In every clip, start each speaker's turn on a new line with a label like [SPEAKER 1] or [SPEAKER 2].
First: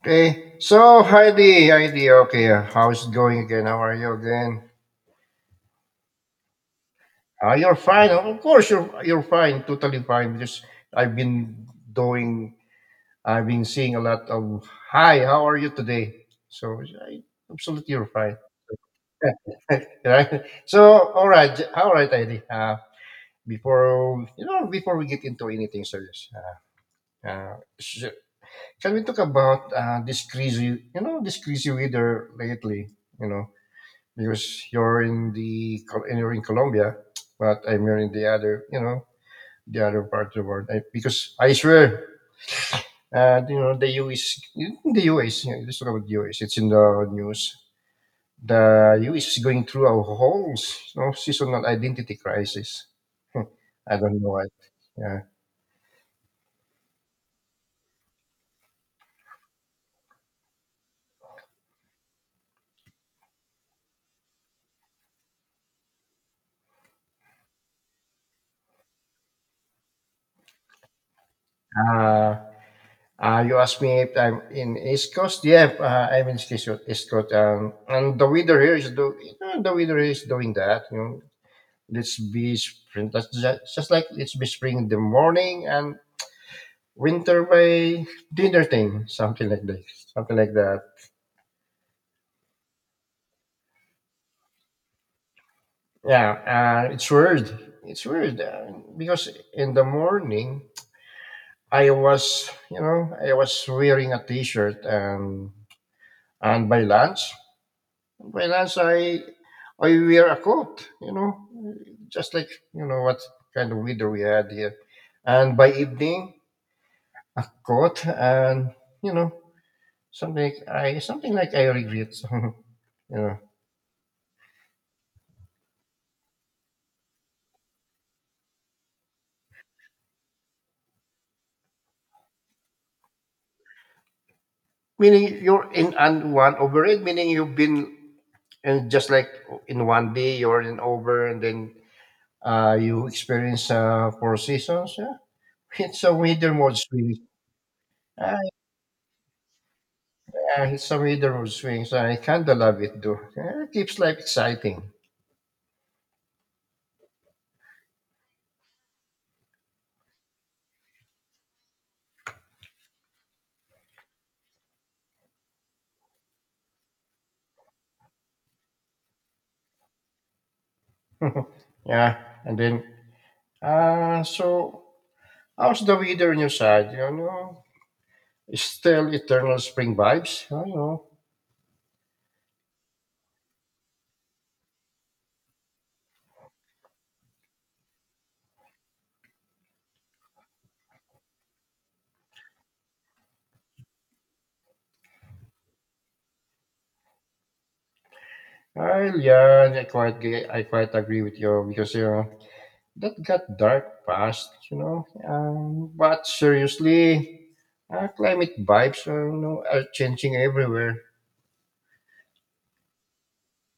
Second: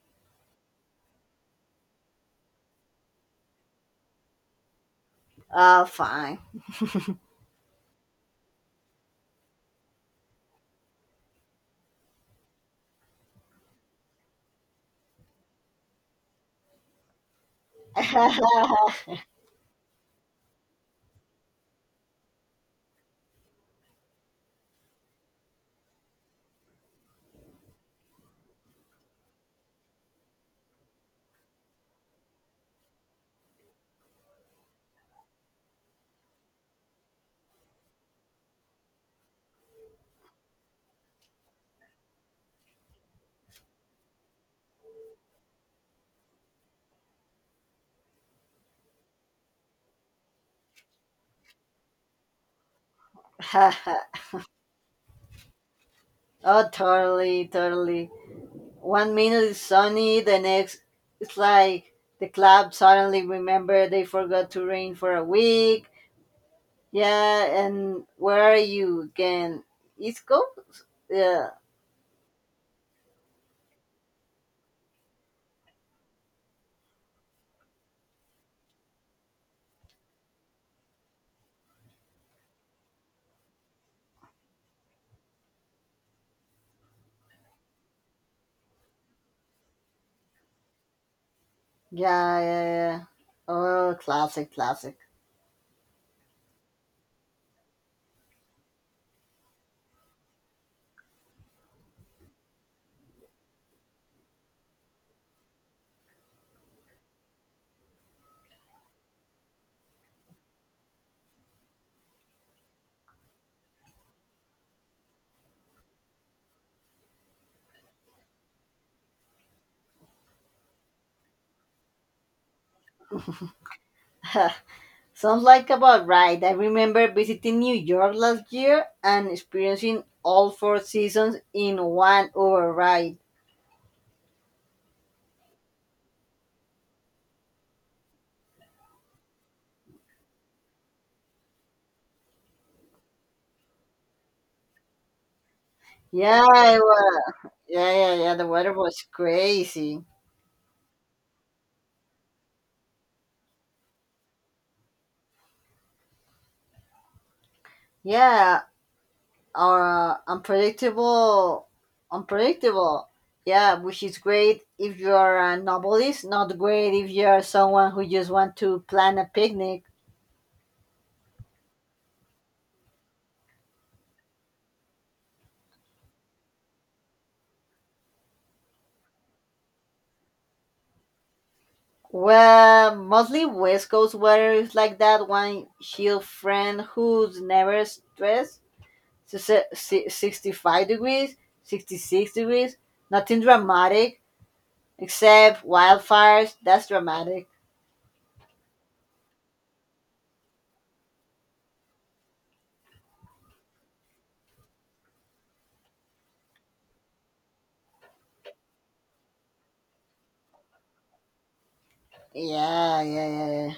[SPEAKER 1] Okay. So, Heidi, how's it going again? How are you again?
[SPEAKER 2] Oh, fine.
[SPEAKER 1] Ah, you're fine. Of course, you're fine. Totally fine. Because I've been doing, I've been seeing a lot of. Hi, how are you today? So, I, absolutely, you're fine.
[SPEAKER 2] Oh,
[SPEAKER 1] Right? So, all right, all right, Heidi. Before before we get into anything serious, uh, uh, sh- can we talk about this crazy, this crazy weather lately? You know. Because you're in the and you're in Colombia, but I'm here in the other, the other part of the world. I, because I swear, the US, in the US, you know, let's talk about the US. It's in the news. The US is going through a whole, seasonal identity crisis. Hmm, I don't know what. Yeah.
[SPEAKER 2] totally, totally. One minute is sunny, the next it's like the club suddenly remember they forgot to rain for a week. Yeah, and where are you again? East Coast? Yeah,
[SPEAKER 1] Uh, you asked me if I'm in East Coast. Yeah, I'm in East Coast. East Coast, and the weather here is do, the weather is doing that. You know, let's be spring. That's just like let's be spring in the morning and winter by dinner thing, something like that. Something like that.
[SPEAKER 2] yeah, yeah, yeah. Oh, classic, classic.
[SPEAKER 1] Yeah, it's weird. It's weird because in the morning I was, you know, I was wearing a t-shirt and by lunch, by lunch, I wear a coat, you know, just like you know what kind of weather we had here. And by evening, a coat and you know something like I something like I regret. Yeah.
[SPEAKER 2] Sounds like about right. I remember visiting New York last year and experiencing all four seasons in one override.
[SPEAKER 1] Meaning you're in and one override. Meaning you've been and just like in one day you're in over, and then you experience four seasons. Yeah, it's a
[SPEAKER 2] Yeah,
[SPEAKER 1] winter mode
[SPEAKER 2] it
[SPEAKER 1] swing.
[SPEAKER 2] was. Yeah, yeah, yeah.
[SPEAKER 1] Ah,
[SPEAKER 2] The weather was crazy.
[SPEAKER 1] yeah, it's a winter mode swing. So I kind of love it though. Yeah, it keeps life exciting.
[SPEAKER 2] Yeah, or unpredictable, unpredictable. Yeah, which is great if you are a novelist. Not great if you are someone who just want to plan a picnic.
[SPEAKER 1] Yeah, and then uh so how's the weather on your side? You know, it's still eternal spring vibes. I know.
[SPEAKER 2] Well, mostly West Coast weather is like that one shield friend who's never stressed. So 65 degrees, 66 degrees, nothing dramatic. Except wildfires. That's dramatic.
[SPEAKER 1] Well, yeah, I quite I quite agree with you because you know that got dark fast, you know. But seriously, climate vibes are you know are changing everywhere.
[SPEAKER 2] Yeah, yeah, yeah, yeah.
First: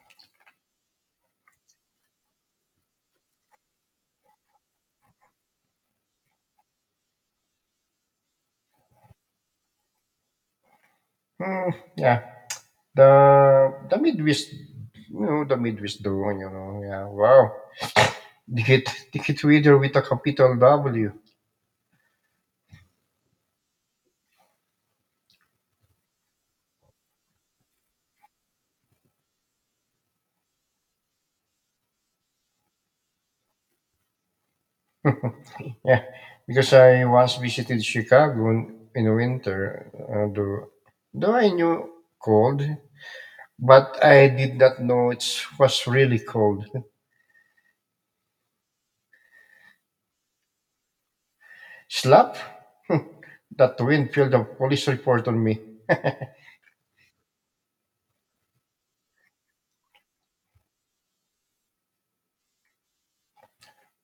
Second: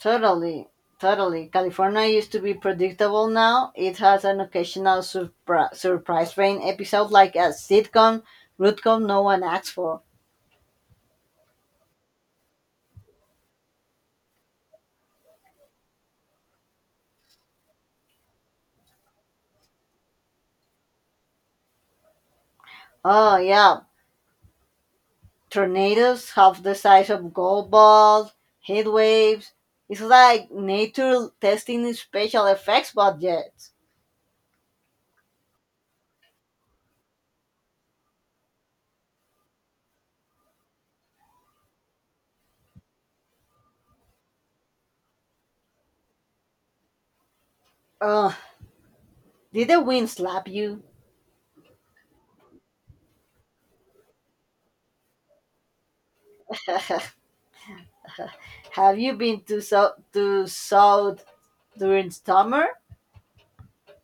[SPEAKER 2] Totally, totally. California used to be predictable. Now it has an occasional surprise rain episode, like a sitcom, rootcom no one asks for.
[SPEAKER 1] Hmm, yeah, the the Midwest, you know, the Midwest drone, you know. Yeah, wow. Ticket ticket reader with a capital W.
[SPEAKER 2] Oh yeah, tornadoes half the size of golf balls, heat waves. It's like nature testing special effects budgets.
[SPEAKER 1] Yeah, because I once visited Chicago in winter. Though I knew cold, but I did not know it was really cold.
[SPEAKER 2] Oh, did the wind slap you?
[SPEAKER 1] Slap, that wind filled a police report on me.
[SPEAKER 2] Have you been to South during summer?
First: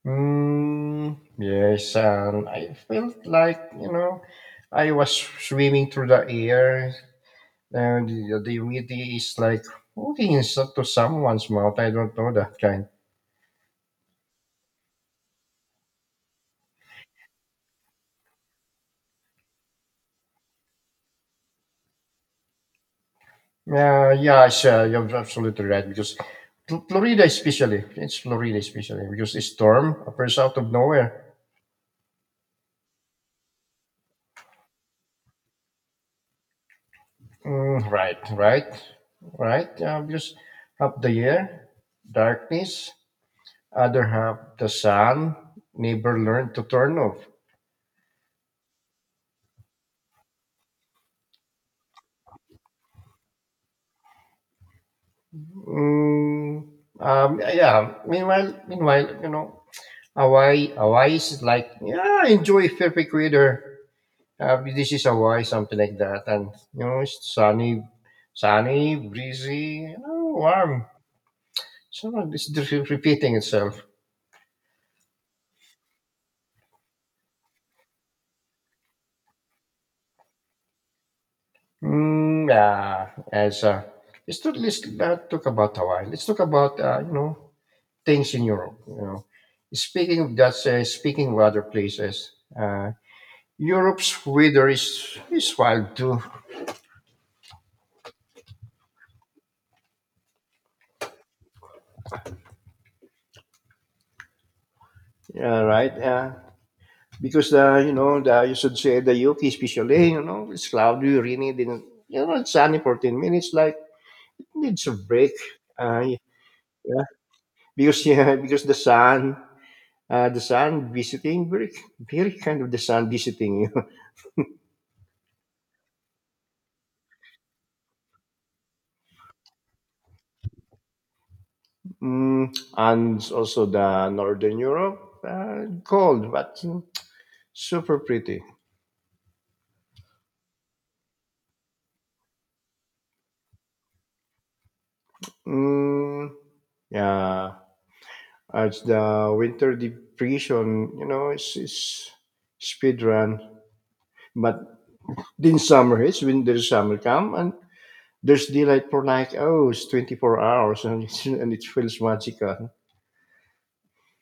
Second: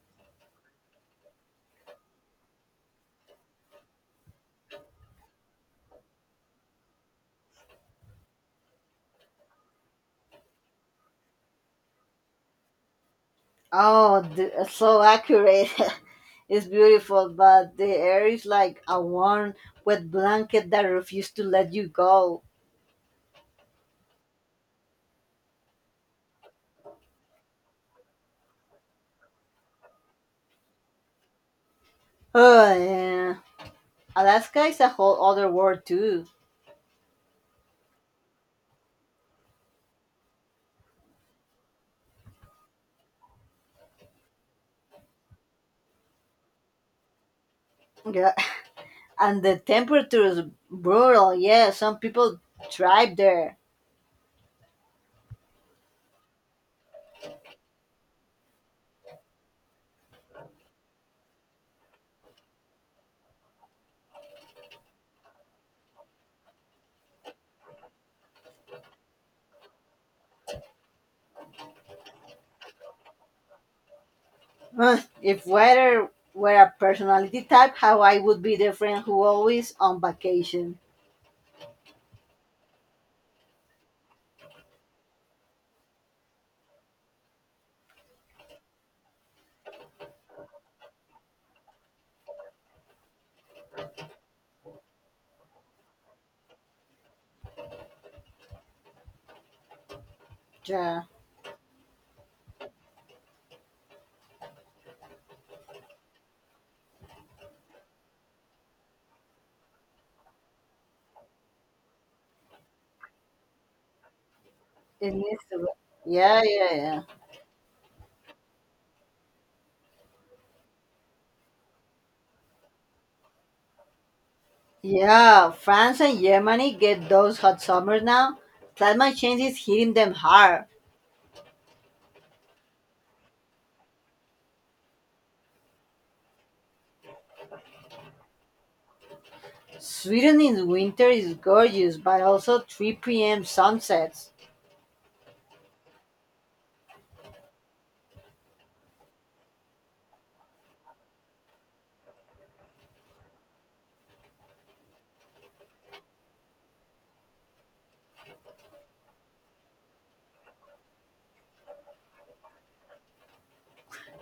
[SPEAKER 1] Mm, yes, and I felt like, you know, I was swimming through the air, and the humidity is like hooking inside to someone's mouth. I don't know that kind.
[SPEAKER 2] Oh, so accurate. It's beautiful, but the air is like a warm, wet blanket that refuses to let you go.
[SPEAKER 1] Yeah, yeah, sure, you're absolutely right, because Florida especially, it's Florida especially, because a storm appears out of nowhere.
[SPEAKER 2] Oh, yeah. Alaska is a whole other world too.
[SPEAKER 1] Mm, right, right, right. Just half the year, darkness. Other half, the sun. Neighbor learned to turn off.
[SPEAKER 2] Yeah. And the temperature is brutal. Yeah, some people thrive there.
[SPEAKER 1] Mm, yeah. Meanwhile, you know, Hawaii, Hawaii is like yeah, enjoy perfect weather. This is Hawaii, something like that, and you know, it's sunny, sunny, breezy, you know, warm. So it's just repeating itself.
[SPEAKER 2] Huh, if weather were a personality type, how I would be the friend who always on vacation.
[SPEAKER 1] Mm, yeah, as let's talk, let's talk about Hawaii. Let's talk about you know things in Europe. You know, speaking of that, speaking of other places, uh, Europe's weather is wild too.
[SPEAKER 2] Yeah.
[SPEAKER 1] Yeah, right. Yeah, because the you know the you should say the UK especially you know it's cloudy, rainy, then you know it's sunny for 10 minutes. Like it needs a
[SPEAKER 2] It
[SPEAKER 1] break.
[SPEAKER 2] needs to.
[SPEAKER 1] Uh,
[SPEAKER 2] Yeah, yeah, yeah.
[SPEAKER 1] yeah, because yeah, because the sun. The sun visiting, very kind of the sun visiting you.
[SPEAKER 2] Yeah, France and Germany get those hot summers now. Climate change is hitting them hard.
[SPEAKER 1] Mm, and also the Northern Europe, cold, but mm, super pretty.
[SPEAKER 2] Sweden in winter is gorgeous, but also 3 p.m. sunsets.
[SPEAKER 1] Mm, yeah, as the winter depression, you know, it's speed run. But in summer, it's when there's summer come and there's daylight for like, oh, it's 24 hours and, it's, and it feels magical.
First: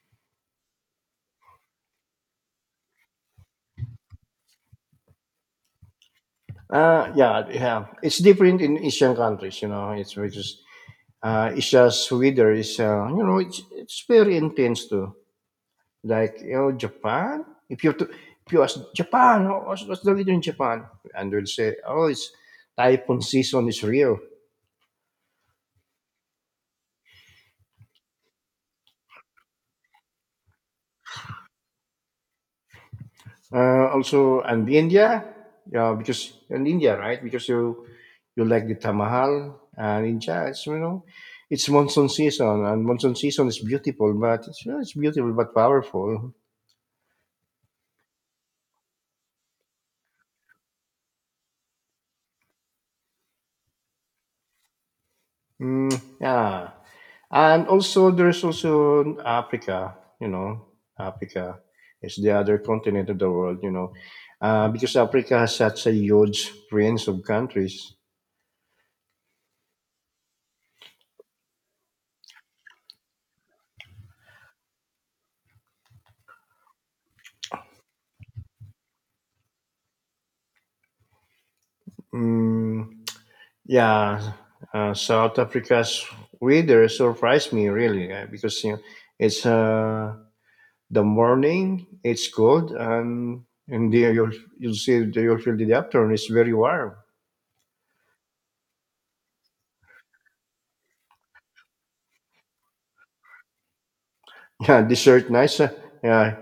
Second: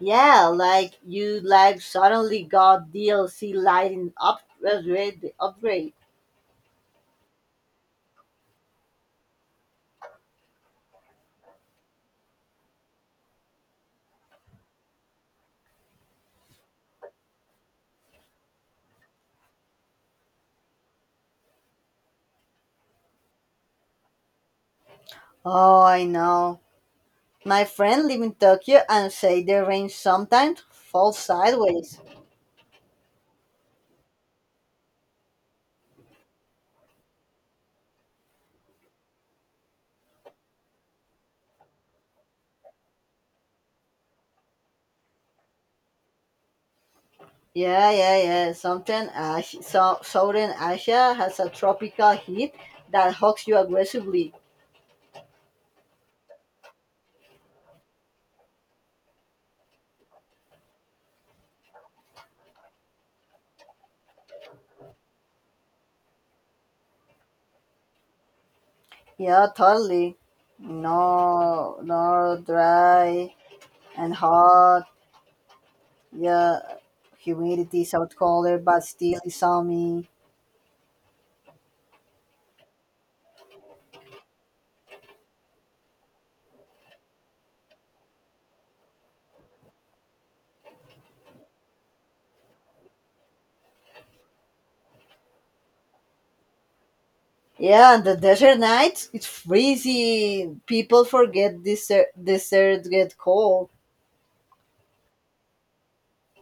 [SPEAKER 2] Yeah, like you like suddenly got DLC lighting upgrade.
[SPEAKER 1] Yeah, yeah. It's different in Asian countries, you know. It's because it's just weather is you know it's very intense too. Like you know Japan, if you to if you ask Japan, oh, what's the weather in Japan? And they'll say, oh, it's typhoon season is real.
[SPEAKER 2] Oh, I know. My friend live in Tokyo and say the rain sometimes falls sideways.
[SPEAKER 1] Also, and India, yeah, because in India, right? Because you like the Tamahal and in jazz, you know, it's monsoon season, and monsoon season is beautiful, but it's, you know, it's beautiful but powerful.
[SPEAKER 2] Yeah, yeah, yeah. Something, so, Southern Asia has a tropical heat that hugs you aggressively.
[SPEAKER 1] Mm, yeah. And also, there's also Africa, you know, Africa is the other continent of the world, you know, because Africa has such a huge range of countries.
[SPEAKER 2] Yeah, totally. No, no, dry and hot. Yeah, humidity is out colder, but still it's sunny.
[SPEAKER 1] Mm, yeah, South Africa's weather surprised me really because you know, it's the morning, it's cold, and and the, you'll, you'll see you'll feel the afternoon is very warm.
[SPEAKER 2] Yeah, and the desert nights, it's freezing. People forget desert get cold.
[SPEAKER 1] Yeah, dessert nice. Yeah,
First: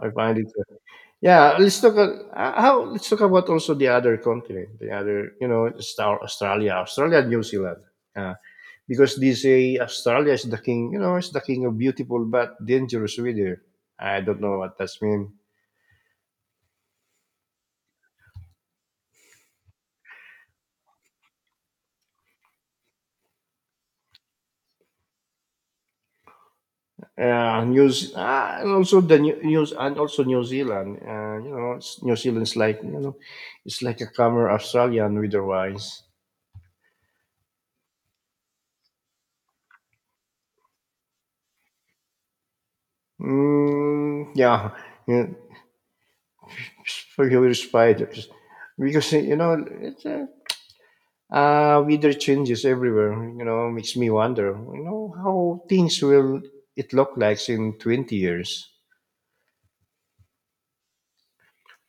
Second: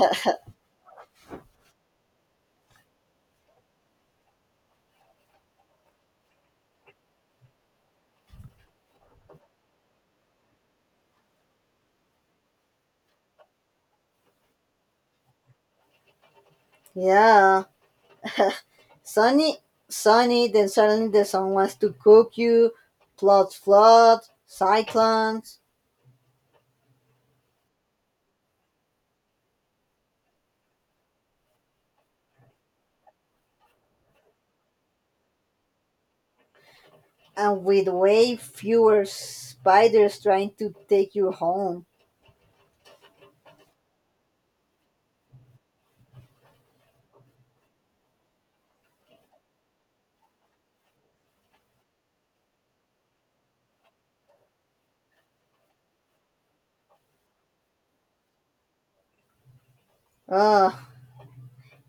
[SPEAKER 1] I find it. Yeah, let's talk. A- How Let's talk about also the other continent, the other you know, Star Australia, Australia, New Zealand, uh, because they say Australia is the king. You know, it's the king of beautiful but dangerous weather. I don't know what that's mean.
[SPEAKER 2] Yeah. Sunny, sunny, then suddenly the sun wants to cook you. Plots flood, cyclones,
[SPEAKER 1] News and also New Zealand. You know, it's, New Zealand's like you know, it's like a calmer Australian weather wise.
[SPEAKER 2] and with way fewer spiders trying to take you home.
[SPEAKER 1] Mm, yeah, yeah, for your spiders because you know weather changes everywhere, you know, makes me wonder, you know, how things will it look like in 20 years.
[SPEAKER 2] Uh,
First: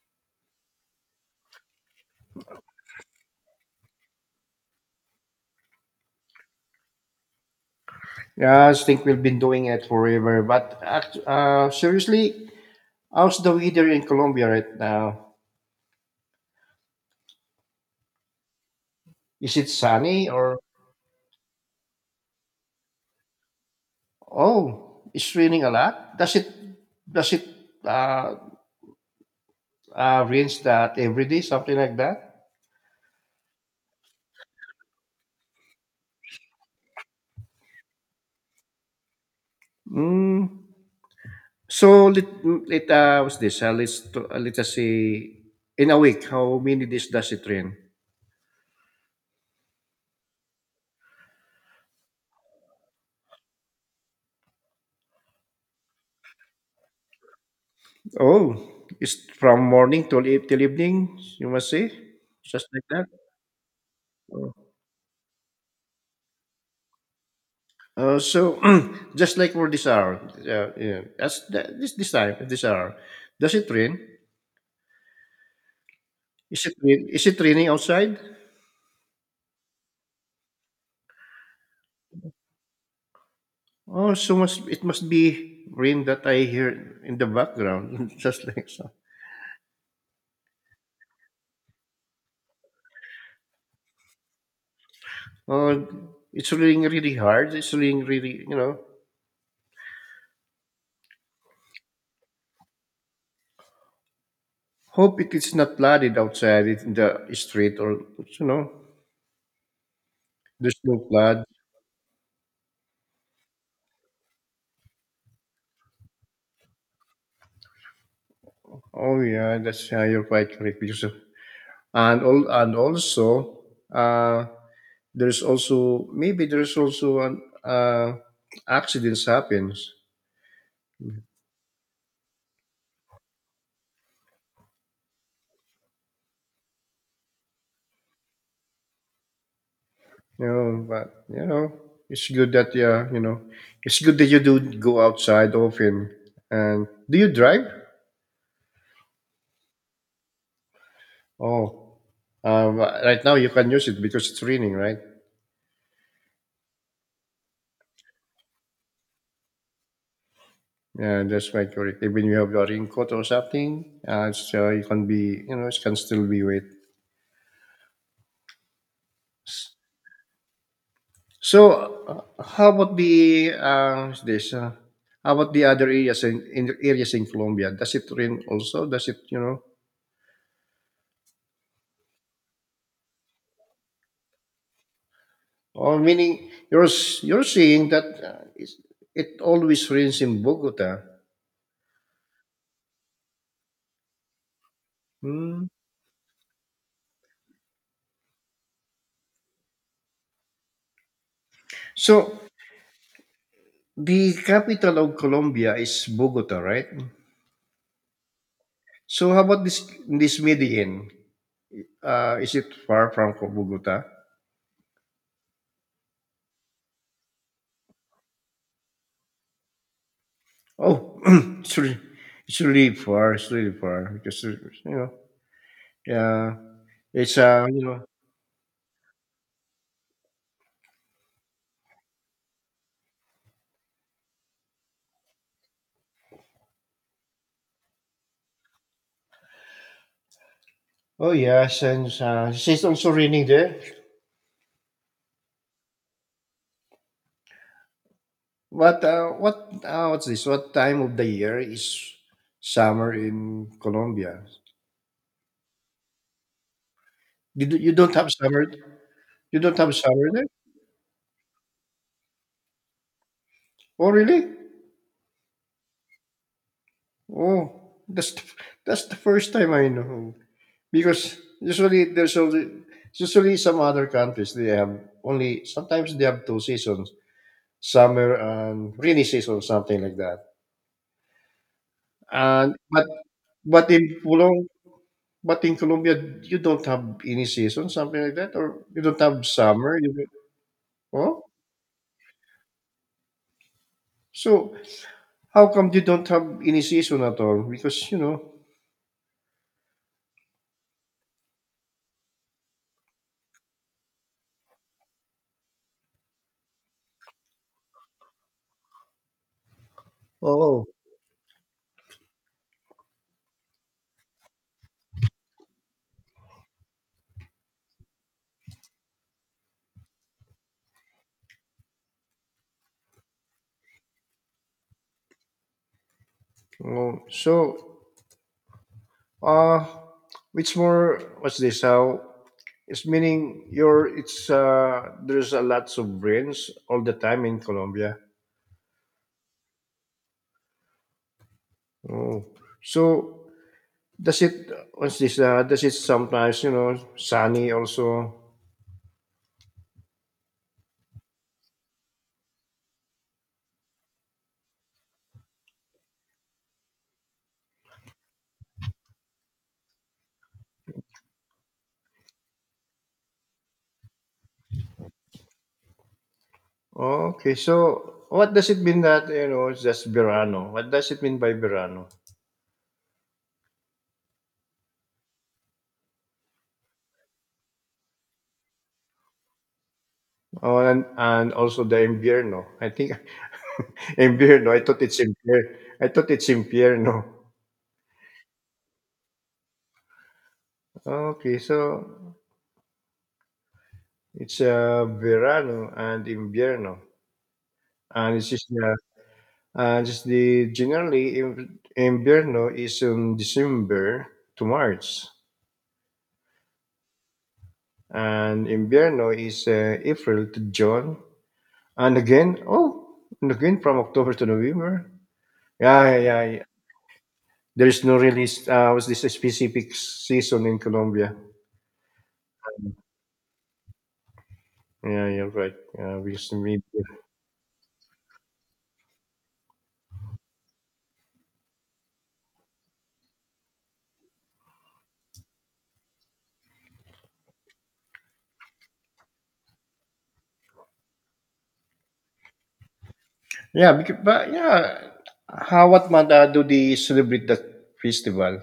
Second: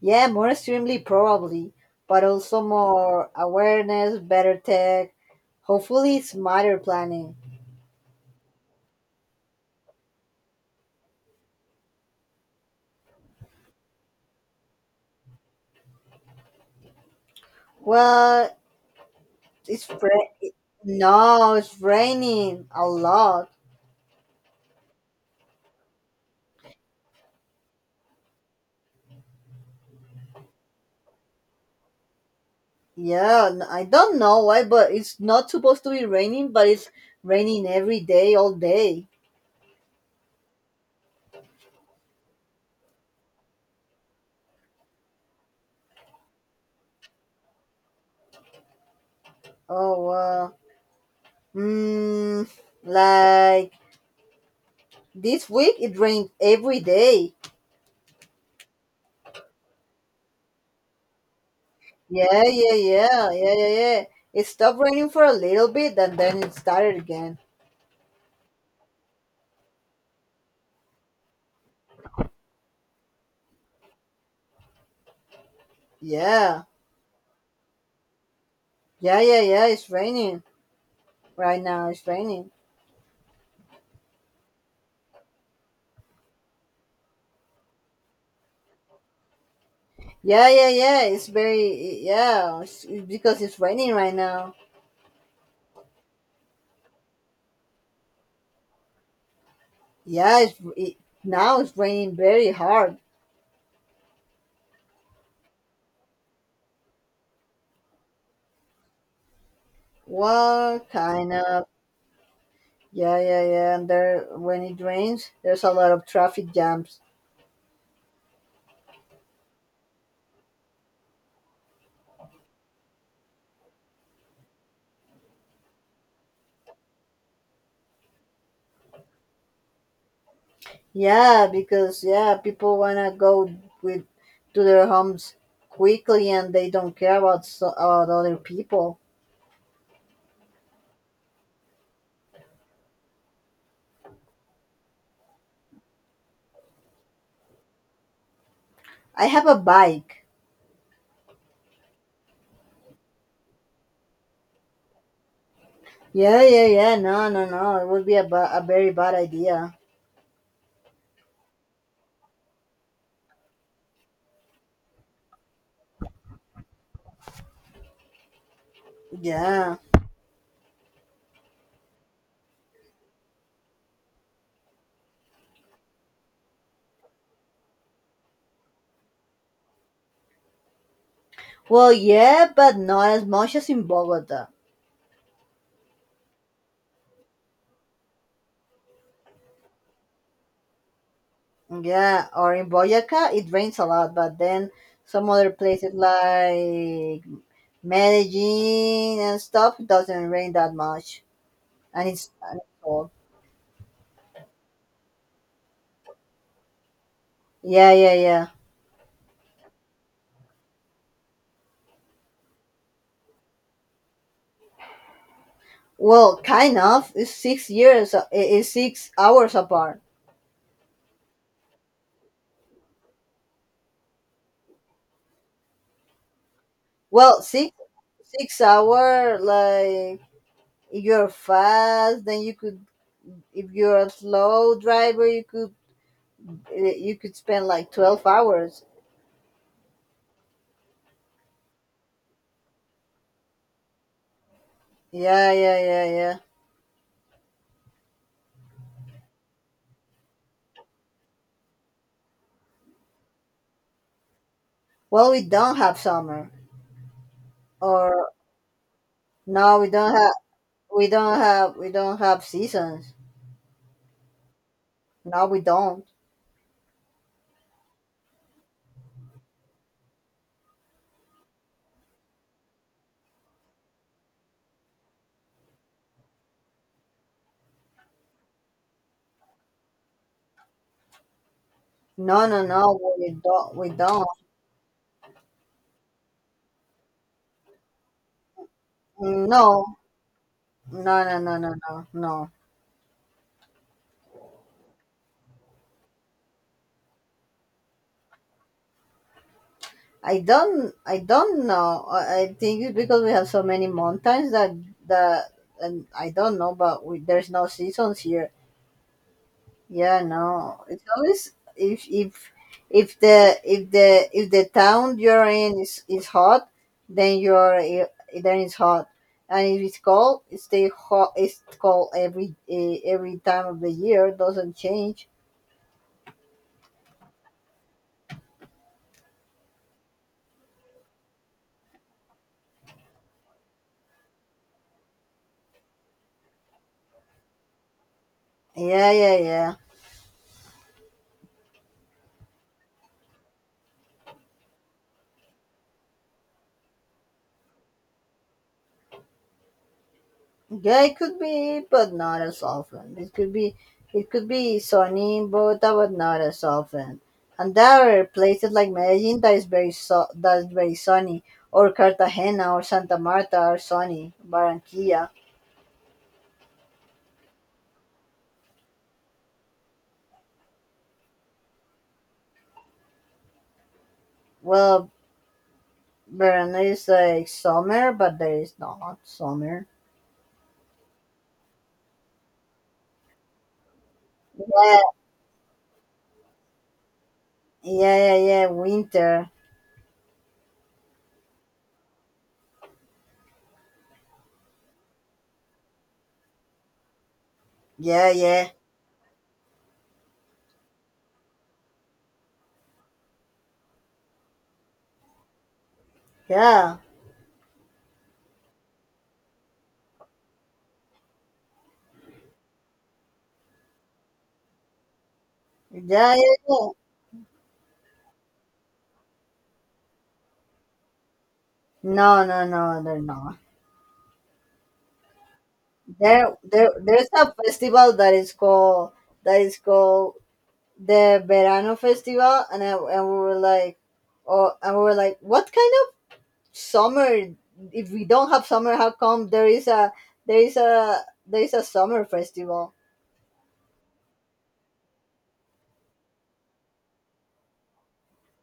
[SPEAKER 2] yeah, more extremely probably, but also more awareness, better tech, hopefully smarter planning.
[SPEAKER 1] Yeah, I think we've been doing it forever, but seriously, how's the weather in Colombia right now?
[SPEAKER 2] Well,
[SPEAKER 1] Is it
[SPEAKER 2] it's ra-
[SPEAKER 1] sunny or,
[SPEAKER 2] no, it's raining a lot.
[SPEAKER 1] oh, it's raining a lot? Does it, uh, rains that every day, something like that?
[SPEAKER 2] Yeah, I don't know why, but it's not supposed to be raining, but it's raining every day, all day.
[SPEAKER 1] Mm, so let what's this? Let's let us say in a week, how many days does it rain?
[SPEAKER 2] Oh, wow. mm, like this week it rained every day.
[SPEAKER 1] Oh, it's from morning till evening. You must say,
[SPEAKER 2] Yeah,
[SPEAKER 1] just
[SPEAKER 2] yeah,
[SPEAKER 1] like that.
[SPEAKER 2] yeah, yeah, yeah, yeah. It
[SPEAKER 1] Oh.
[SPEAKER 2] stopped raining for a little bit and then it started again.
[SPEAKER 1] So just like for this hour, yeah, as the, this time this hour, does it rain? Is
[SPEAKER 2] Yeah,
[SPEAKER 1] it rain? Is it raining outside?
[SPEAKER 2] yeah, yeah, yeah, it's raining right now, it's raining.
[SPEAKER 1] Oh, so must it must be rain that I hear in the background, just like so.
[SPEAKER 2] Yeah, yeah, yeah, it's very, yeah, it's because it's raining right now.
[SPEAKER 1] Oh, it's raining really hard. It's raining really, you know.
[SPEAKER 2] Yeah, now it's raining very hard.
[SPEAKER 1] Hope it is not flooded outside it in the street or you know, there's
[SPEAKER 2] Well,
[SPEAKER 1] no
[SPEAKER 2] kind
[SPEAKER 1] flood.
[SPEAKER 2] of. Yeah, yeah, yeah. And there, when it rains, there's a lot of traffic jams.
[SPEAKER 1] Oh yeah, that's how you're quite correct because of- and all and also uh there's also maybe there's also an accidents happens.
[SPEAKER 2] Yeah, because yeah, people wanna go with to their homes quickly, and they don't care about other people.
[SPEAKER 1] You know, but you know, it's good that yeah, you know, it's good that you do go outside often. And do you drive?
[SPEAKER 2] I have a bike.
[SPEAKER 1] Oh, uh, right now you can use it because it's raining, right?
[SPEAKER 2] Yeah, yeah, yeah. No, no, no. It would be a very bad idea.
[SPEAKER 1] Yeah, that's right. Correct. Even you have a wrinkle or something, it can be, you know, it can still be wet.
[SPEAKER 2] Yeah.
[SPEAKER 1] So, how about the other areas in areas in Colombia? Does it rain also? Does it, you know?
[SPEAKER 2] Well, yeah, but not as much as in Bogota.
[SPEAKER 1] Or meaning you're you're saying that it's- it always rains in Bogota.
[SPEAKER 2] Yeah, or in Boyaca, it rains a lot, but then some other
[SPEAKER 1] Hmm.
[SPEAKER 2] places like Medellin and stuff, it doesn't rain that much, and it's,
[SPEAKER 1] So
[SPEAKER 2] and it's cold.
[SPEAKER 1] the capital of Colombia is Bogota, right?
[SPEAKER 2] Yeah, yeah, yeah.
[SPEAKER 1] So how about this Medellin? Is it far from Bogota?
[SPEAKER 2] Well, kind of. It's 6 years. It's 6 hours apart.
[SPEAKER 1] Oh, it's really, it's really far. It's really far because you know, yeah, it's
[SPEAKER 2] Well, six
[SPEAKER 1] you know,
[SPEAKER 2] six hour. Like if you're fast, then you could. If you're a slow driver, you could spend like 12 hours.
[SPEAKER 1] oh yes, and it's also raining there.
[SPEAKER 2] Yeah, yeah, yeah, yeah.
[SPEAKER 1] What what's this? What time of the year is summer in Colombia?
[SPEAKER 2] Well, we don't have summer,
[SPEAKER 1] You, you don't have
[SPEAKER 2] or
[SPEAKER 1] summer. You don't
[SPEAKER 2] no, we
[SPEAKER 1] have
[SPEAKER 2] don't
[SPEAKER 1] summer
[SPEAKER 2] have,
[SPEAKER 1] there.
[SPEAKER 2] we don't have, we don't have seasons.
[SPEAKER 1] Oh really?
[SPEAKER 2] No, we don't.
[SPEAKER 1] Oh, that's the, that's the first time I know because usually there's only usually some other countries they have only sometimes they have two seasons summer and rainy season, something like that.
[SPEAKER 2] No, no,
[SPEAKER 1] And
[SPEAKER 2] no, we don't,
[SPEAKER 1] but
[SPEAKER 2] we
[SPEAKER 1] in
[SPEAKER 2] don't.
[SPEAKER 1] Pulong, but in Colombia, you don't have any season, something like that, or you don't have
[SPEAKER 2] No,
[SPEAKER 1] summer. You don't-
[SPEAKER 2] no,
[SPEAKER 1] oh,
[SPEAKER 2] no, no, no, no, no.
[SPEAKER 1] so how come you don't have any season at all? Because you know,
[SPEAKER 2] I don't know. I think it's because we have so many mountains that, and I don't know, but there's no seasons here. Yeah, no.
[SPEAKER 1] oh,
[SPEAKER 2] It's always if the town you're in is hot, then you're i- then it's hot, and if it's cold, it stay hot. It's cold every every time of the year. It doesn't change.
[SPEAKER 1] oh, so uh, it's more what's this? How it's meaning you're it's there's a lots of rains all the time in Colombia.
[SPEAKER 2] Yeah, yeah, yeah.
[SPEAKER 1] Oh, so does it, what's this, does it sometimes, you know, sunny also?
[SPEAKER 2] Yeah, it could be, but not as often. It could be sunny in Bogota, but not as often. And there are places like Medellin that's very sunny, or Cartagena or Santa Marta are sunny. Barranquilla,
[SPEAKER 1] Okay, so what does it mean that, you know, it's just verano? What does it mean by verano?
[SPEAKER 2] well, Verona is like summer, but there is not summer.
[SPEAKER 1] Oh, and also the invierno. I think invierno, I
[SPEAKER 2] Yeah,
[SPEAKER 1] thought it's invierno. I thought it's invierno.
[SPEAKER 2] yeah, yeah, yeah. Winter.
[SPEAKER 1] Okay, so it's verano and invierno.
[SPEAKER 2] Yeah,
[SPEAKER 1] And it's just,
[SPEAKER 2] yeah,
[SPEAKER 1] generally, invierno is in December to March.
[SPEAKER 2] yeah,
[SPEAKER 1] And invierno is April to June, and again, oh, and again from October to November. Yeah, yeah,
[SPEAKER 2] yeah, yeah.
[SPEAKER 1] yeah. Yeah.
[SPEAKER 2] Yeah.
[SPEAKER 1] There's no really was this a specific season in Colombia.
[SPEAKER 2] No, no, no, they're not.
[SPEAKER 1] Yeah, you're right. Yeah, because
[SPEAKER 2] There,
[SPEAKER 1] maybe.
[SPEAKER 2] there, there's a festival that is called the Verano Festival, and and we were like, oh, and we were like, what kind of summer? If we don't have summer, how come there is a there is a there is a summer festival?
[SPEAKER 1] Yeah, because, but yeah, how what month do they celebrate that festival?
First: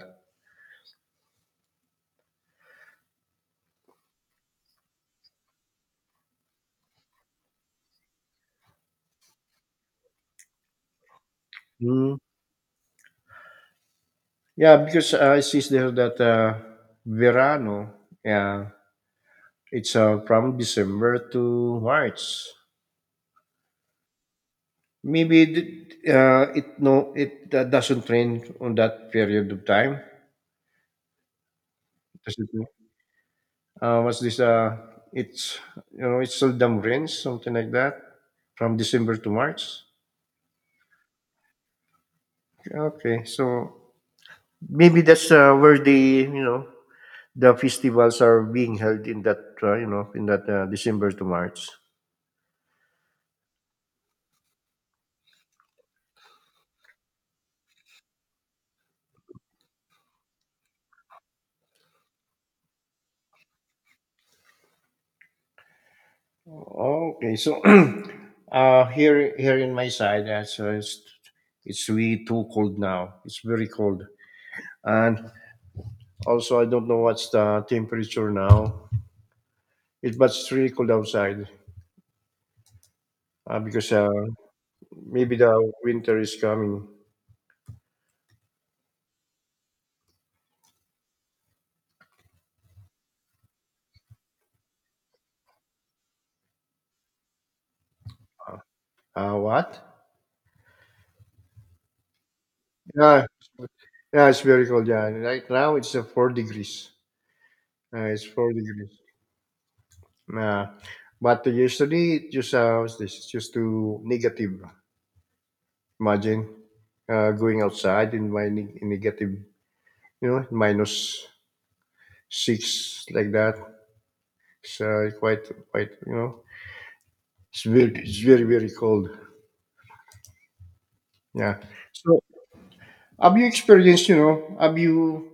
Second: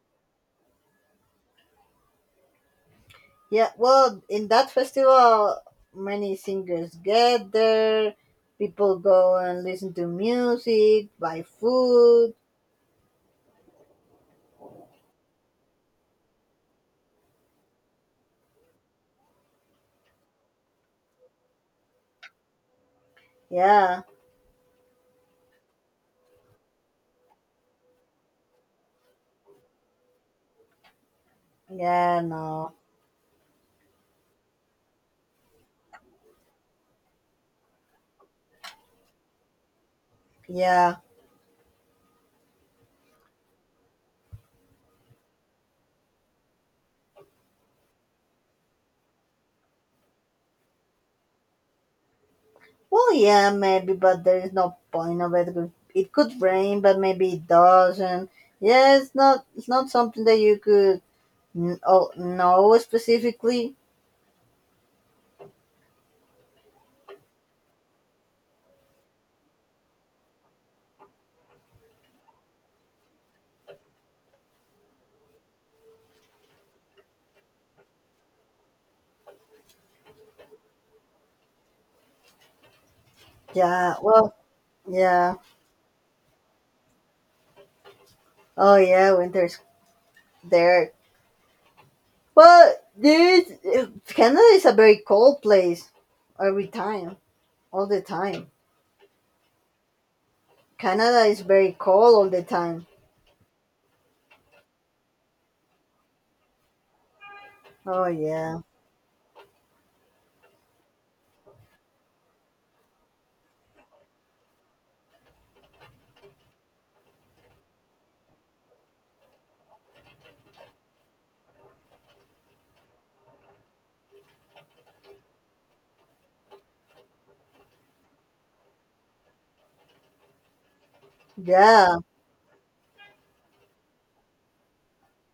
[SPEAKER 2] Yeah, well, in that festival, many singers get there. People go and listen to music, buy
[SPEAKER 1] Mm.
[SPEAKER 2] food.
[SPEAKER 1] Yeah, because I see there that Verano. Yeah, it's from December to March.
[SPEAKER 2] Yeah,
[SPEAKER 1] Maybe it doesn't rain on that period of time.
[SPEAKER 2] yeah,
[SPEAKER 1] Does it,
[SPEAKER 2] no,
[SPEAKER 1] what's this? It's you know it's seldom rains something like that from December to March.
[SPEAKER 2] yeah.
[SPEAKER 1] Okay, so maybe that's where the you know the festivals are being held in that, in that December to March.
[SPEAKER 2] Well, yeah, maybe, but there is no point of it. It could rain, but maybe it doesn't. Yeah, it's not. It's not something that you could know specifically.
[SPEAKER 1] Okay, so here in my side, so it's really too cold now. It's very cold, and also, I don't know what's the temperature now. It's really cold outside uh, because
[SPEAKER 2] Yeah.
[SPEAKER 1] uh,
[SPEAKER 2] Well.
[SPEAKER 1] maybe
[SPEAKER 2] Yeah.
[SPEAKER 1] the winter is coming.
[SPEAKER 2] Oh yeah. Winter's there. But this Canada is a very cold place. Every time, all the time.
[SPEAKER 1] What?
[SPEAKER 2] Canada is very cold all the time.
[SPEAKER 1] Yeah, yeah, it's very cold. Yeah, right now it's 4 degrees.
[SPEAKER 2] Oh
[SPEAKER 1] It's four
[SPEAKER 2] yeah.
[SPEAKER 1] degrees. Uh, but yesterday it just what's this? It's just too negative. Imagine going outside in my negative, you know, -6 like that. It's quite. It's very, very cold. Yeah.
[SPEAKER 2] Yeah.
[SPEAKER 1] So, have you experienced, you know, have you,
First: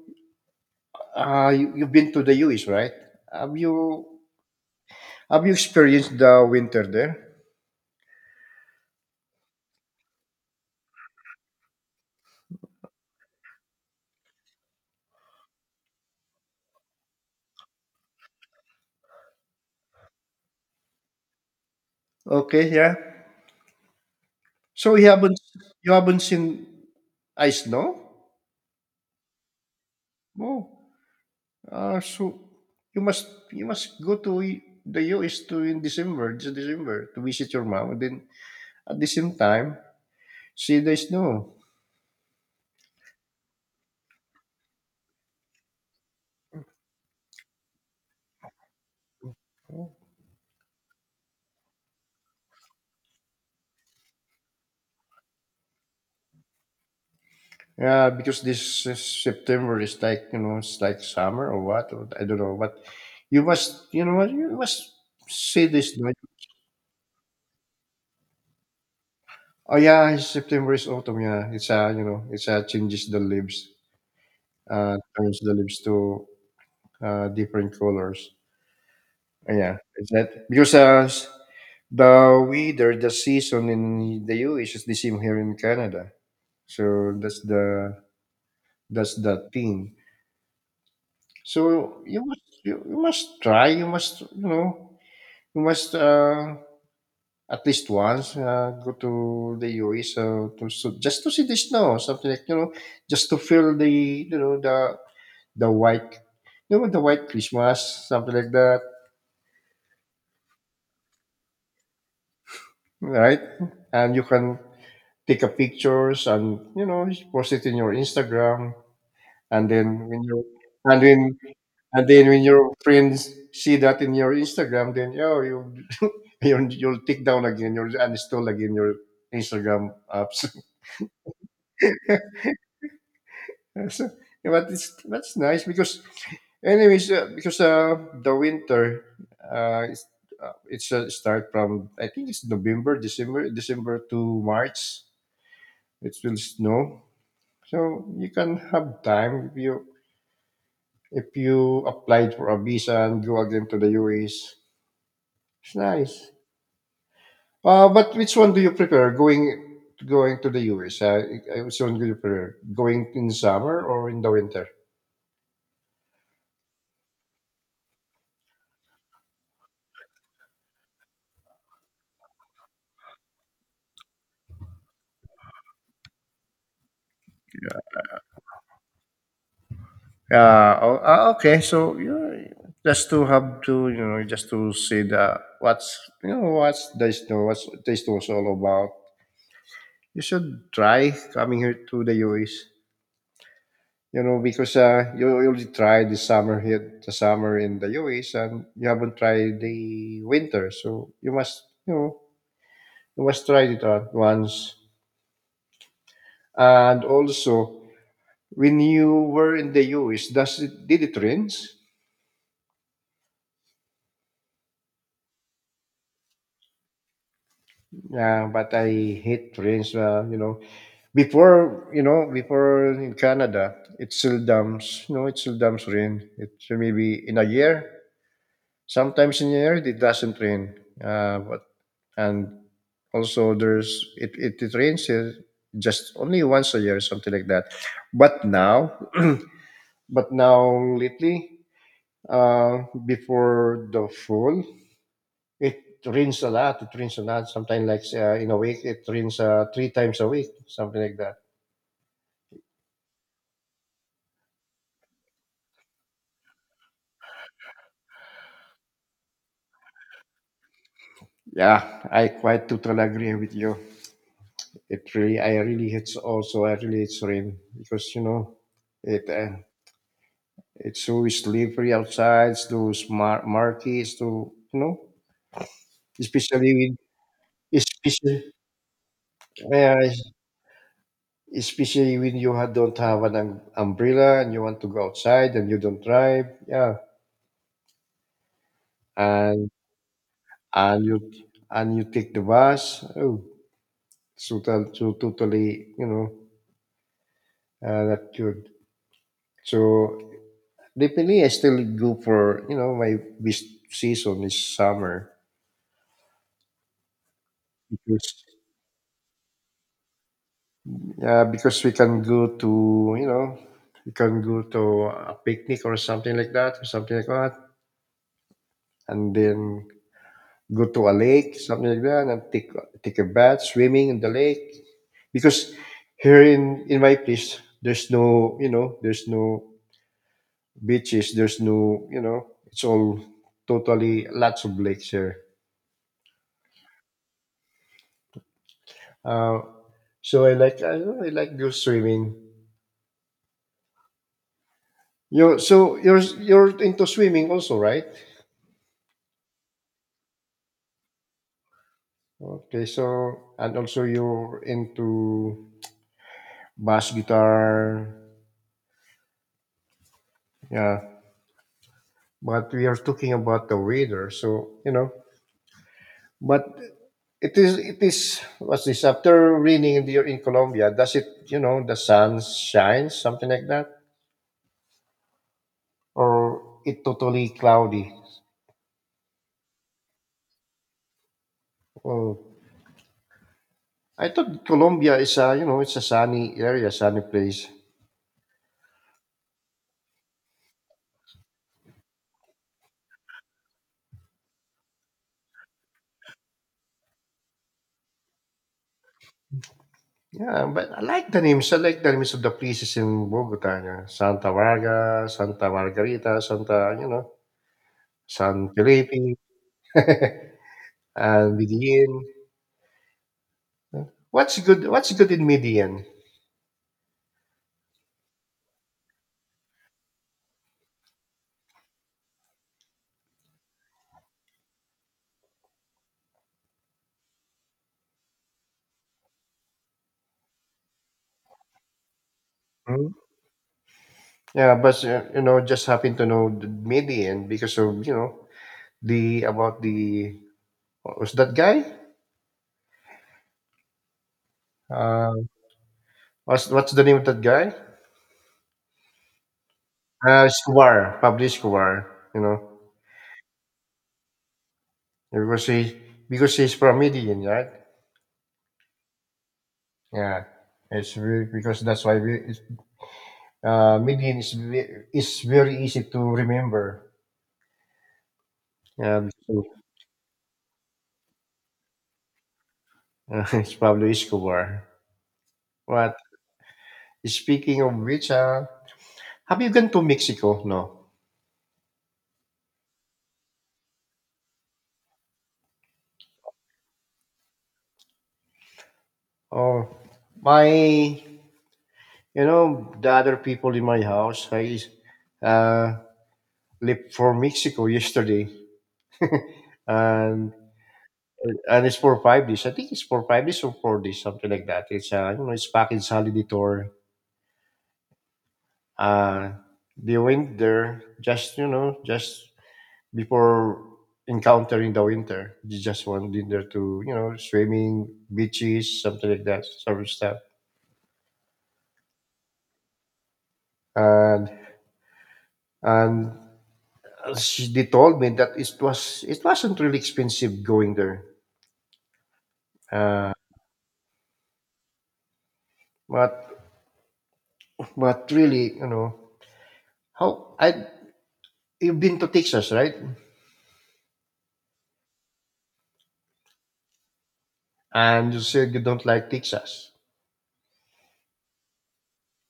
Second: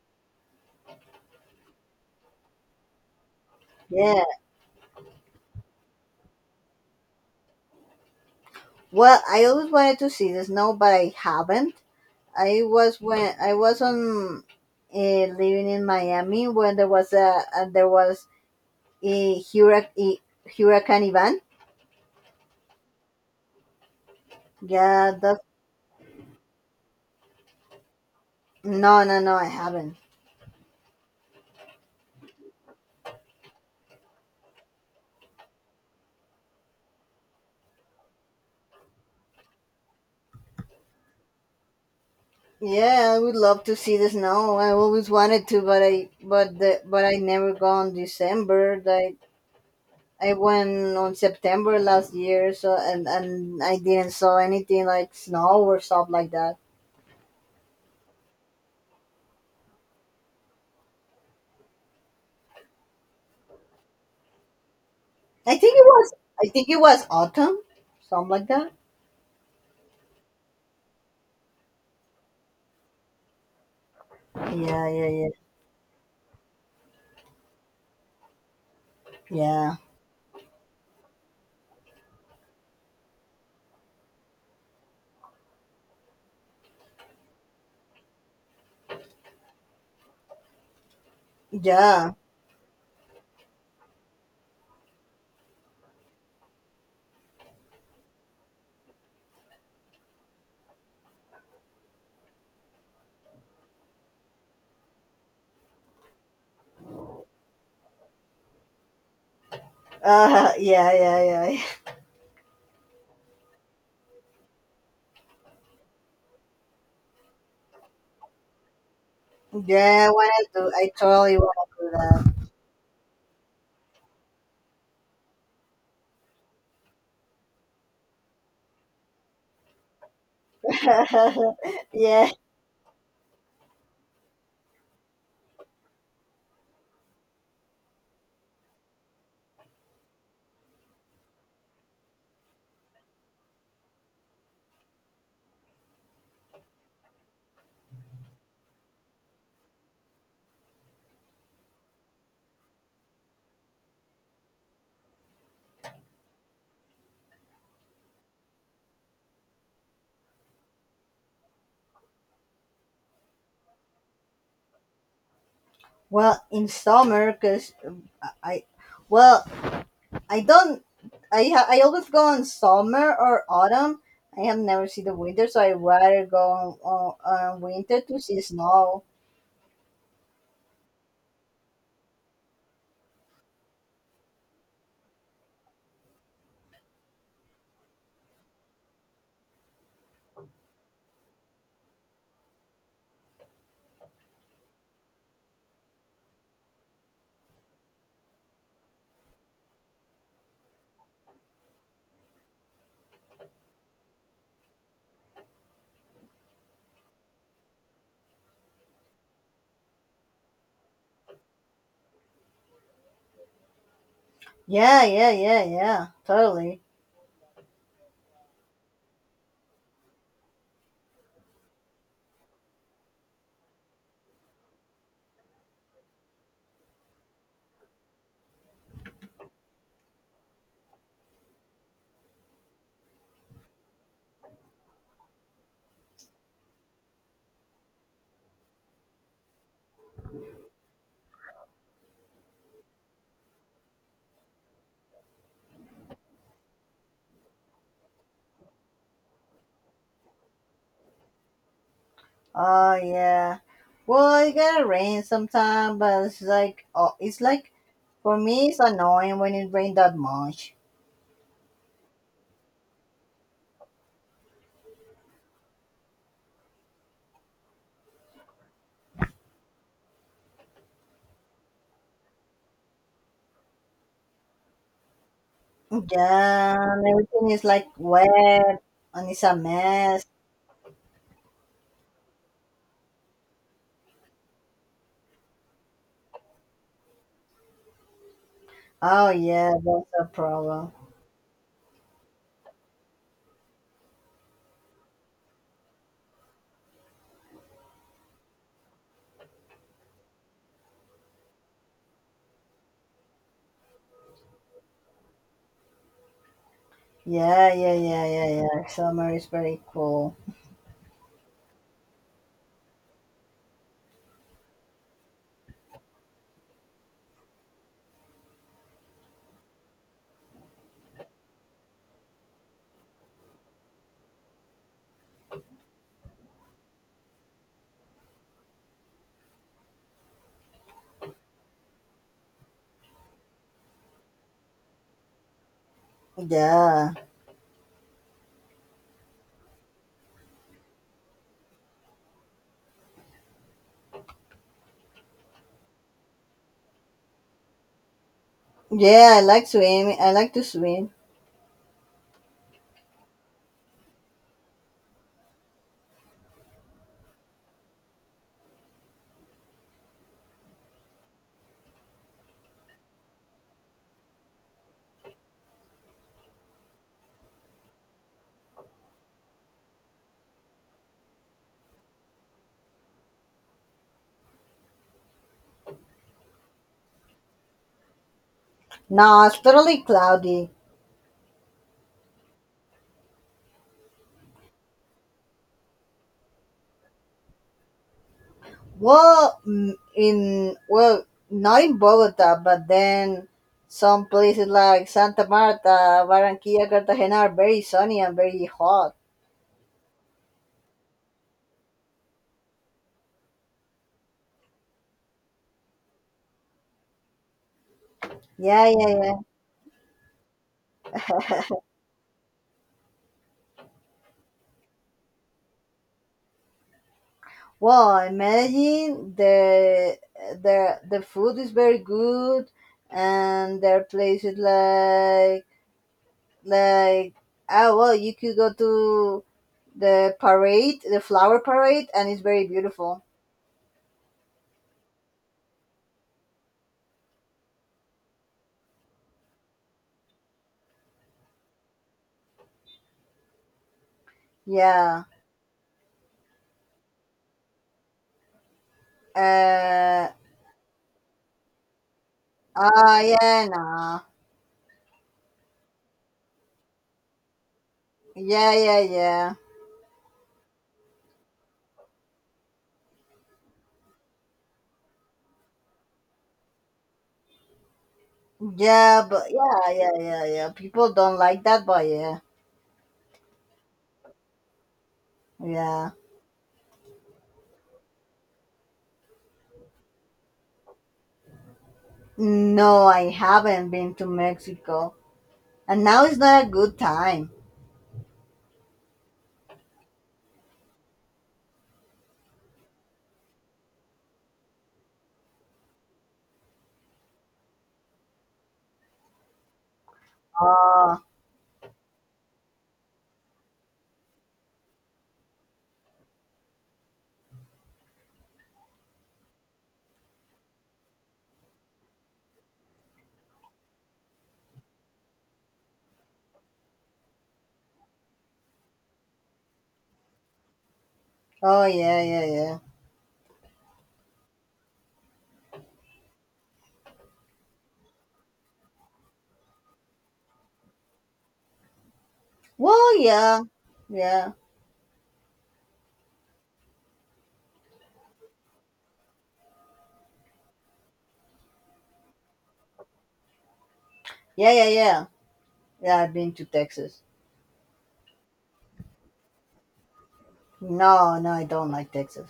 [SPEAKER 1] uh, you've been to the US, right? Have you
[SPEAKER 2] Yeah.
[SPEAKER 1] have you experienced the winter there?
[SPEAKER 2] Well, I always wanted to see the snow, but I haven't. I was When I was on living in Miami when there was a hurricane Ivan.
[SPEAKER 1] Okay, yeah. So you
[SPEAKER 2] Yeah,
[SPEAKER 1] haven't,
[SPEAKER 2] that.
[SPEAKER 1] you haven't seen ice, no?
[SPEAKER 2] No, no, no, I haven't.
[SPEAKER 1] Oh, so you must you must go to the US to in December, this December, to visit your mom, and then at the same time see the snow.
[SPEAKER 2] Yeah, I would love to see the snow. I always wanted to, but I but the but I never go on December. Like I went on September last year, so and I didn't saw anything like snow or stuff like that.
[SPEAKER 1] Yeah, because this is September is like you know it's like summer or what or I don't know, but you must you know what you must
[SPEAKER 2] I
[SPEAKER 1] see
[SPEAKER 2] think it
[SPEAKER 1] this. No?
[SPEAKER 2] was I think it was autumn, something like that.
[SPEAKER 1] Oh yeah, September is autumn. Yeah, it's changes the leaves,
[SPEAKER 2] Yeah, yeah, yeah,
[SPEAKER 1] turns the leaves to different colors.
[SPEAKER 2] yeah.
[SPEAKER 1] Yeah, it's that because the weather, the season in the US is the same here in Canada. So that's the thing. So
[SPEAKER 2] Yeah.
[SPEAKER 1] you must try. You must you know you must at least once go to the U.S. To so just to see the snow, something like you know, just to feel you know the the white you know the white Christmas, something like that,
[SPEAKER 2] Yeah, yeah, yeah. Yeah,
[SPEAKER 1] right? And you can take a pictures and you know post it in your Instagram, and then
[SPEAKER 2] yeah, I
[SPEAKER 1] when
[SPEAKER 2] wanna
[SPEAKER 1] you
[SPEAKER 2] do. I
[SPEAKER 1] and then
[SPEAKER 2] totally
[SPEAKER 1] and
[SPEAKER 2] wanna
[SPEAKER 1] then when
[SPEAKER 2] do
[SPEAKER 1] your friends see that in your Instagram, then oh, you you'll take down again, you'll uninstall again your Instagram apps.
[SPEAKER 2] that. Yeah.
[SPEAKER 1] So, yeah, but it's that's nice because, anyways, because the winter, uh, it's, it's start from I think it's November, December, December to March. It will snow, so you can have time if you applied for a visa and go again to the US. It's nice. But which one do you prefer? Going to the US? Which one do you prefer? Going in summer or in the winter?
[SPEAKER 2] Well, in summer, cause I, well, I don't. I always go on summer or autumn. I have never seen the winter, so I rather go on winter to see snow.
[SPEAKER 1] Yeah. Oh, ah, okay. So you know, just to have to you know just to see the what's you know what's the snow what's the was all about. You should try coming here to the US. You know because you already tried the summer in the US and you haven't tried the winter. So you must you know you must try it out once. And also, when you were in the US, does it did it rains?
[SPEAKER 2] Yeah, yeah, yeah, yeah. Totally.
[SPEAKER 1] Yeah, but I hate rains. You know, before in Canada, it seldom, you know, it seldom rain. It maybe in a year. Sometimes in a year it doesn't rain. But and also it rains here just only once a year, something like that. But now, but now lately, before the fall. It rains a lot. It rains a lot. Sometimes, like in a week, it rains three times a week, something like that.
[SPEAKER 2] Oh yeah. Well, it gotta rain sometime, but it's like for me, it's annoying when it rains that much.
[SPEAKER 1] Yeah, I quite totally agree with you. I really hate also. I really hate rain because you know, it uh, it's so slippery outside. It's those murky. It's too you know, especially
[SPEAKER 2] Damn,
[SPEAKER 1] with
[SPEAKER 2] everything is like
[SPEAKER 1] especially
[SPEAKER 2] wet and it's a
[SPEAKER 1] yeah,
[SPEAKER 2] mess.
[SPEAKER 1] especially when you don't have an umbrella and you want to go outside and you don't drive. Yeah,
[SPEAKER 2] Oh
[SPEAKER 1] and
[SPEAKER 2] yeah, that's a problem.
[SPEAKER 1] and you and you take the bus. Oh, so, so totally, you know, not good. So definitely, I still go for you know my best season is summer
[SPEAKER 2] Yeah, yeah, yeah,
[SPEAKER 1] because
[SPEAKER 2] yeah, yeah. Summer is very cool.
[SPEAKER 1] yeah because we can go to a picnic or something like that or something like that and then go to a lake something like that and take a bath swimming in the lake because here in my place there's no beaches. There's no, you know, it's all totally lots of lakes here.
[SPEAKER 2] Yeah,
[SPEAKER 1] Uh, so I like go swimming. You're into swimming also, right?
[SPEAKER 2] yeah. I like swimming. I like to swim.
[SPEAKER 1] Okay, so and also you're into bass guitar, yeah. But we are talking about the weather, so you know. But it is what's this after raining in the in Colombia? Does it you know the sun shines something like that? Or it totally cloudy.
[SPEAKER 2] No, it's totally cloudy.
[SPEAKER 1] Oh, I thought Colombia is a you know it's a sunny area, sunny place.
[SPEAKER 2] Well, not in Bogota, but then some places like Santa Marta, Barranquilla, Cartagena are very sunny and very hot.
[SPEAKER 1] Yeah, but I like the names. I like the names of the places in Bogota. Yeah. Santa Varga, Santa Margarita, Santa you know San
[SPEAKER 2] Yeah,
[SPEAKER 1] Felipe,
[SPEAKER 2] yeah, yeah.
[SPEAKER 1] and Medellin. What's good? What's good in Medellin?
[SPEAKER 2] Well, imagine the food is very good, and there are places like well, you could go to the parade, the flower parade, and it's very
[SPEAKER 1] Hmm?
[SPEAKER 2] beautiful.
[SPEAKER 1] Yeah, but you know, just happen to know the Median because of you know the about the what was that guy?
[SPEAKER 2] Yeah.
[SPEAKER 1] Uh, what's the name of that guy?
[SPEAKER 2] Uh.
[SPEAKER 1] Escobar, Pablo Escobar, you know,
[SPEAKER 2] Ah. Yeah. Nah.
[SPEAKER 1] because he because he's from Medellin, right?
[SPEAKER 2] Yeah. Yeah. Yeah.
[SPEAKER 1] Yeah, it's very, because that's why we, it's, Medellin is is very easy to remember.
[SPEAKER 2] Yeah.
[SPEAKER 1] Yeah,
[SPEAKER 2] But
[SPEAKER 1] so,
[SPEAKER 2] yeah. Yeah. Yeah. Yeah. People don't like that, but yeah.
[SPEAKER 1] it's Pablo Escobar.
[SPEAKER 2] Yeah.
[SPEAKER 1] But speaking of which, have you gone to Mexico? No.
[SPEAKER 2] No, I haven't been to Mexico, and now is not a good time.
[SPEAKER 1] Oh, my, the other people in my house, I uh, left for Mexico yesterday, and
[SPEAKER 2] Oh,
[SPEAKER 1] It's for 5 days. I think it's for 5 days or 4 days, something like that. It's it's package holiday tour. Uh, they went there just you know just before encountering the winter. They just went in there to you know swimming, beaches, something like that, sort of stuff.
[SPEAKER 2] oh yeah, yeah, yeah.
[SPEAKER 1] And and they told me that it wasn't really expensive going there.
[SPEAKER 2] Well,
[SPEAKER 1] Uh,
[SPEAKER 2] yeah, yeah,
[SPEAKER 1] but but really, you know, how I you've been to Texas, right?
[SPEAKER 2] yeah, yeah, yeah. Yeah, I've been to Texas.
[SPEAKER 1] And you said you don't like Texas.
[SPEAKER 2] No, no, I don't like Texas.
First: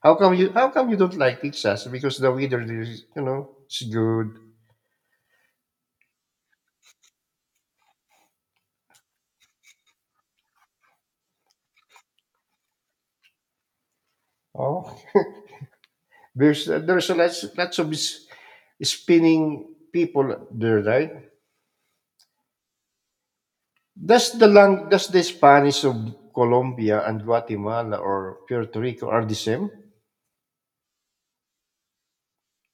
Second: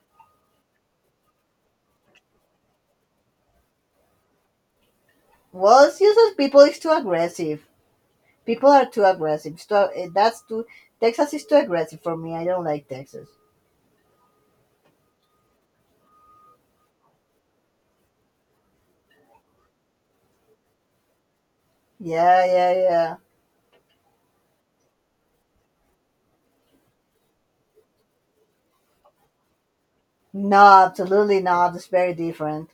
[SPEAKER 1] How come you don't like Texas? Because the weather is you know it's good.
[SPEAKER 2] Well, it's just that people is too aggressive. People are too aggressive. So that's too. Texas is too aggressive for me. I don't like Texas.
[SPEAKER 1] Oh, there's a lots of spinning people there, right?
[SPEAKER 2] Yeah, yeah, yeah.
[SPEAKER 1] Does the lang does the Spanish of Colombia and Guatemala or Puerto Rico are the same?
[SPEAKER 2] No, absolutely not. It's very different.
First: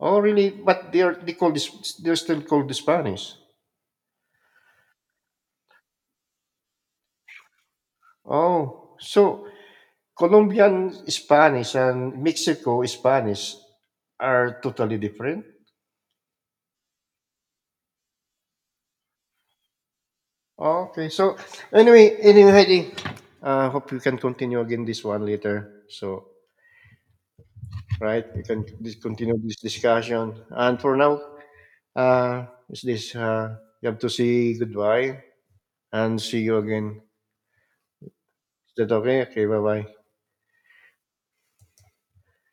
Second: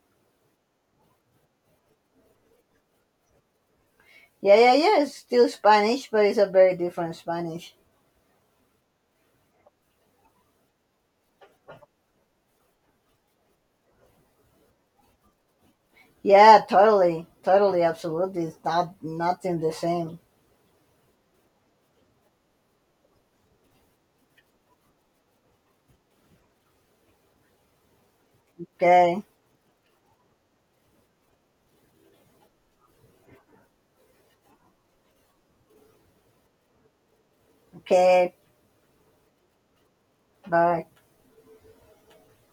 [SPEAKER 1] Oh, really? But they are they're still called the Spanish.
[SPEAKER 2] Yeah, yeah, yeah. It's still Spanish, but it's a very different Spanish.
[SPEAKER 1] Oh, so Colombian Spanish and Mexico Spanish are totally different.
[SPEAKER 2] Yeah, totally, totally, absolutely. It's not nothing the same.
[SPEAKER 1] Okay. So anyway, Heidi, hope you can continue again this one later. So right, you can
[SPEAKER 2] Okay,
[SPEAKER 1] continue this discussion. And for now, is this you have to say goodbye and see you again.
[SPEAKER 2] okay.
[SPEAKER 1] Is that okay? Okay. Bye bye.
[SPEAKER 2] Bye.